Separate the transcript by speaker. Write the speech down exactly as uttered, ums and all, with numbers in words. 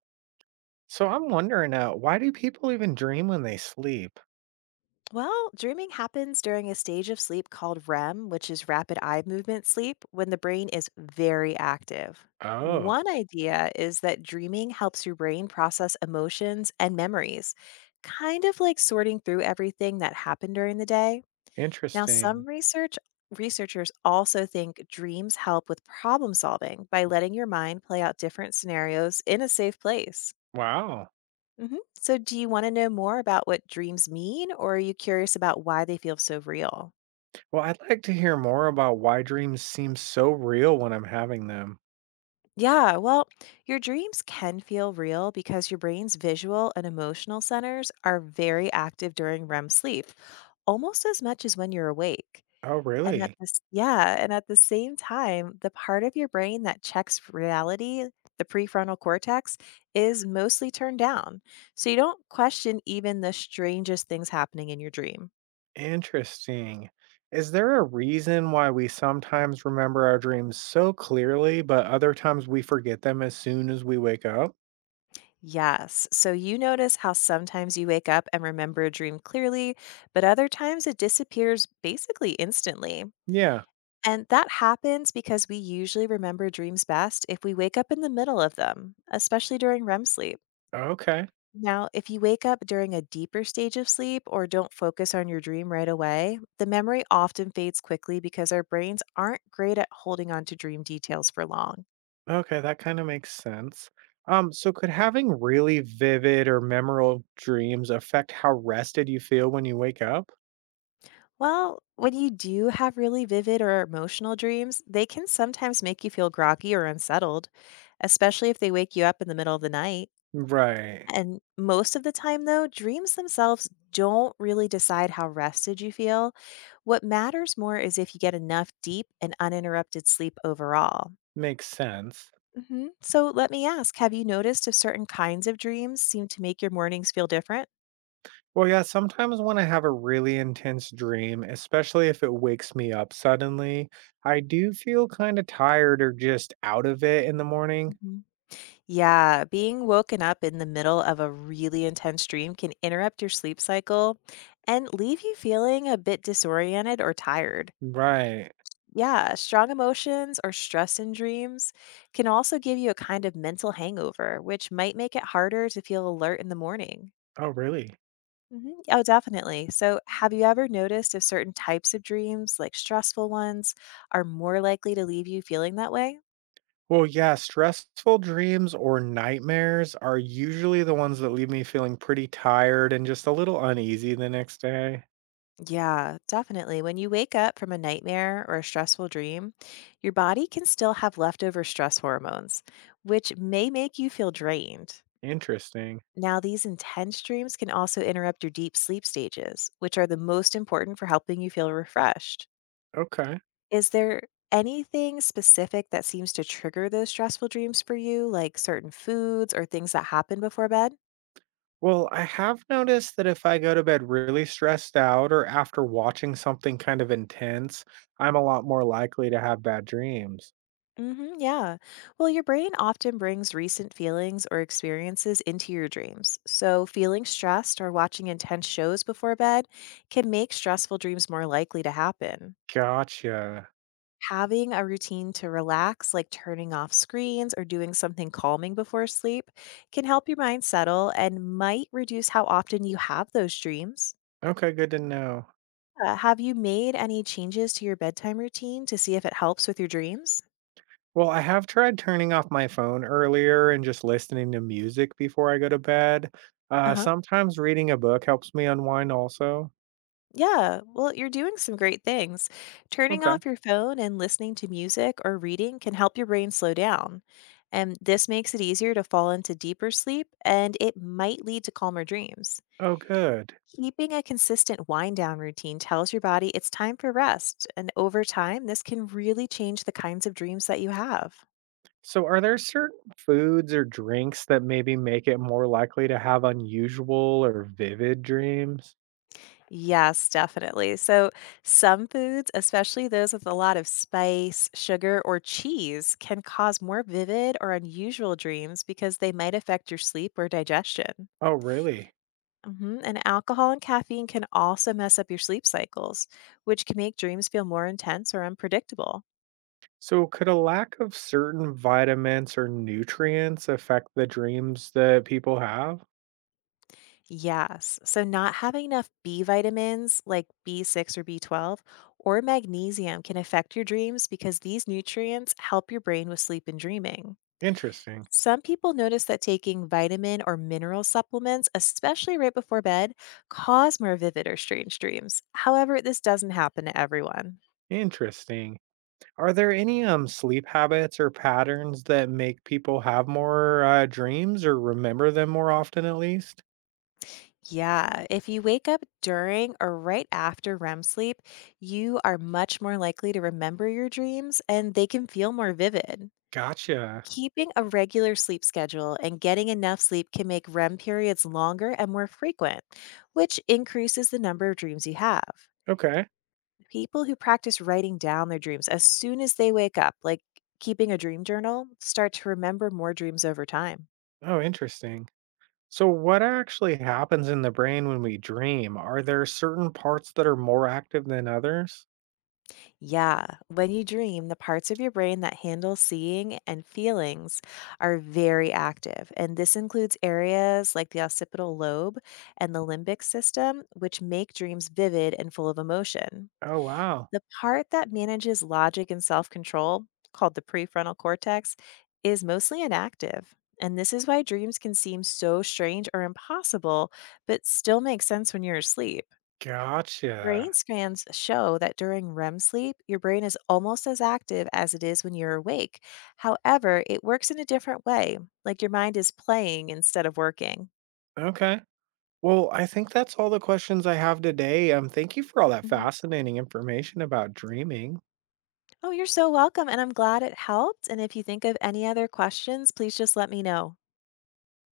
Speaker 1: So I'm wondering, uh, why do people even dream when they sleep?
Speaker 2: Well, dreaming happens during a stage of sleep called REM, which is rapid eye movement sleep, when the brain is very active.
Speaker 1: Oh,
Speaker 2: One idea is that dreaming helps your brain process emotions and memories, kind of like sorting through everything that happened during the day. Now,
Speaker 1: interesting.
Speaker 2: some research researchers also think dreams help with problem solving by letting your mind play out different scenarios in a safe place.
Speaker 1: Wow.
Speaker 2: Hmm. So, do you want to know more about what dreams mean, or are you curious about why they feel so real?
Speaker 1: Well, I'd like to hear more about why dreams seem so real when I'm having them.
Speaker 2: Yeah, well, your dreams can feel real because your brain's visual and emotional centers are very active during REM sleep, almost as much as when you're awake.
Speaker 1: Oh,
Speaker 2: And at
Speaker 1: really?
Speaker 2: this, yeah, and at the same time, the part of your brain that checks reality, the prefrontal cortex, is mostly turned down. So you don't question even the strangest things happening in your dream.
Speaker 1: Interesting. Is there a reason why we sometimes remember our dreams so clearly, but other times we forget them as soon as we wake up?
Speaker 2: Yes. So you notice how sometimes you wake up and remember a dream clearly, but other times it disappears basically instantly.
Speaker 1: Yeah.
Speaker 2: And that happens because we usually remember dreams best if we wake up in the middle of them, especially during REM sleep.
Speaker 1: Okay.
Speaker 2: Now, if you wake up during a deeper stage of sleep or don't focus on your dream right away, the memory often fades quickly because our brains aren't great at holding on to dream details for long.
Speaker 1: Okay, that kind of makes sense. Um, so could having really vivid or memorable dreams affect how rested you feel when you wake up?
Speaker 2: Well, when you do have really vivid or emotional dreams, they can sometimes make you feel groggy or unsettled, especially if they wake you up in the middle of the night.
Speaker 1: Right.
Speaker 2: And most of the time, though, dreams themselves don't really decide how rested you feel. What matters more is if you get enough deep and uninterrupted sleep overall.
Speaker 1: Makes sense.
Speaker 2: Hmm. So let me ask, have you noticed if certain kinds of dreams seem to make your mornings feel different?
Speaker 1: Well, yeah, sometimes when I have a really intense dream, especially if it wakes me up suddenly, I do feel kind of tired or just out of it in the morning.
Speaker 2: Yeah, being woken up in the middle of a really intense dream can interrupt your sleep cycle and leave you feeling a bit disoriented or tired.
Speaker 1: Right.
Speaker 2: Yeah, strong emotions or stress in dreams can also give you a kind of mental hangover, which might make it harder to feel alert in the morning.
Speaker 1: Oh, really?
Speaker 2: Mhm. Oh, definitely. So, have you ever noticed if certain types of dreams, like stressful ones, are more likely to leave you feeling that way?
Speaker 1: Well, yeah, stressful dreams or nightmares are usually the ones that leave me feeling pretty tired and just a little uneasy the next day.
Speaker 2: Yeah, definitely. When you wake up from a nightmare or a stressful dream, your body can still have leftover stress hormones, which may make you feel drained.
Speaker 1: Interesting.
Speaker 2: Now, these intense dreams can also interrupt your deep sleep stages, which are the most important for helping you feel refreshed.
Speaker 1: Okay.
Speaker 2: Is there anything specific that seems to trigger those stressful dreams for you, like certain foods or things that happen before bed?
Speaker 1: Well, I have noticed that if I go to bed really stressed out or after watching something kind of intense, I'm a lot more likely to have bad dreams.
Speaker 2: Hmm, yeah. Well, your brain often brings recent feelings or experiences into your dreams. So, feeling stressed or watching intense shows before bed can make stressful dreams more likely to happen.
Speaker 1: Gotcha.
Speaker 2: Having a routine to relax, like turning off screens or doing something calming before sleep, can help your mind settle and might reduce how often you have those dreams.
Speaker 1: Okay, good to know.
Speaker 2: Uh, have you made any changes to your bedtime routine to see if it helps with your dreams?
Speaker 1: Well, I have tried turning off my phone earlier and just listening to music before I go to bed.
Speaker 2: Uh
Speaker 1: Uh,
Speaker 2: huh.
Speaker 1: sometimes reading a book helps me unwind also.
Speaker 2: Yeah, well, you're doing some great things. Turning
Speaker 1: Okay.
Speaker 2: off your phone and listening to music or reading can help your brain slow down. And this makes it easier to fall into deeper sleep, and it might lead to calmer dreams.
Speaker 1: Oh, good.
Speaker 2: Keeping a consistent wind down routine tells your body it's time for rest. And over time, this can really change the kinds of dreams that you have.
Speaker 1: So, are there certain foods or drinks that maybe make it more likely to have unusual or vivid dreams?
Speaker 2: Yes, definitely. So, some foods, especially those with a lot of spice, sugar, or cheese, can cause more vivid or unusual dreams because they might affect your sleep or digestion.
Speaker 1: Oh, really?
Speaker 2: Mhm. And alcohol and caffeine can also mess up your sleep cycles, which can make dreams feel more intense or unpredictable.
Speaker 1: So, could a lack of certain vitamins or nutrients affect the dreams that people have?
Speaker 2: Yes. So, not having enough B vitamins like B six or B twelve or magnesium can affect your dreams because these nutrients help your brain with sleep and dreaming.
Speaker 1: Interesting.
Speaker 2: Some people notice that taking vitamin or mineral supplements, especially right before bed, cause more vivid or strange dreams. However, this doesn't happen to everyone.
Speaker 1: Interesting. Are there any, um, sleep habits or patterns that make people have more, uh, dreams or remember them more often at least?
Speaker 2: Yeah, if you wake up during or right after REM sleep, you are much more likely to remember your dreams and they can feel more vivid.
Speaker 1: Gotcha.
Speaker 2: Keeping a regular sleep schedule and getting enough sleep can make REM periods longer and more frequent, which increases the number of dreams you have.
Speaker 1: Okay.
Speaker 2: People who practice writing down their dreams as soon as they wake up, like keeping a dream journal, start to remember more dreams over time.
Speaker 1: Oh, interesting. So what actually happens in the brain when we dream? Are there certain parts that are more active than others?
Speaker 2: Yeah, when you dream, the parts of your brain that handle seeing and feelings are very active. And this includes areas like the occipital lobe and the limbic system, which make dreams vivid and full of emotion.
Speaker 1: Oh, wow.
Speaker 2: The part that manages logic and self control, called the prefrontal cortex, is mostly inactive. And this is why dreams can seem so strange or impossible, but still make sense when you're asleep. Brain
Speaker 1: Gotcha.
Speaker 2: scans show that during REM sleep, your brain is almost as active as it is when you're awake. However, it works in a different way, like your mind is playing instead of working.
Speaker 1: Okay. Well, I think that's all the questions I have today. Um, thank you for all that
Speaker 2: Hmm.
Speaker 1: fascinating information about dreaming.
Speaker 2: Oh, you're so welcome, and I'm glad it helped. And if you think of any other questions, please just let me know.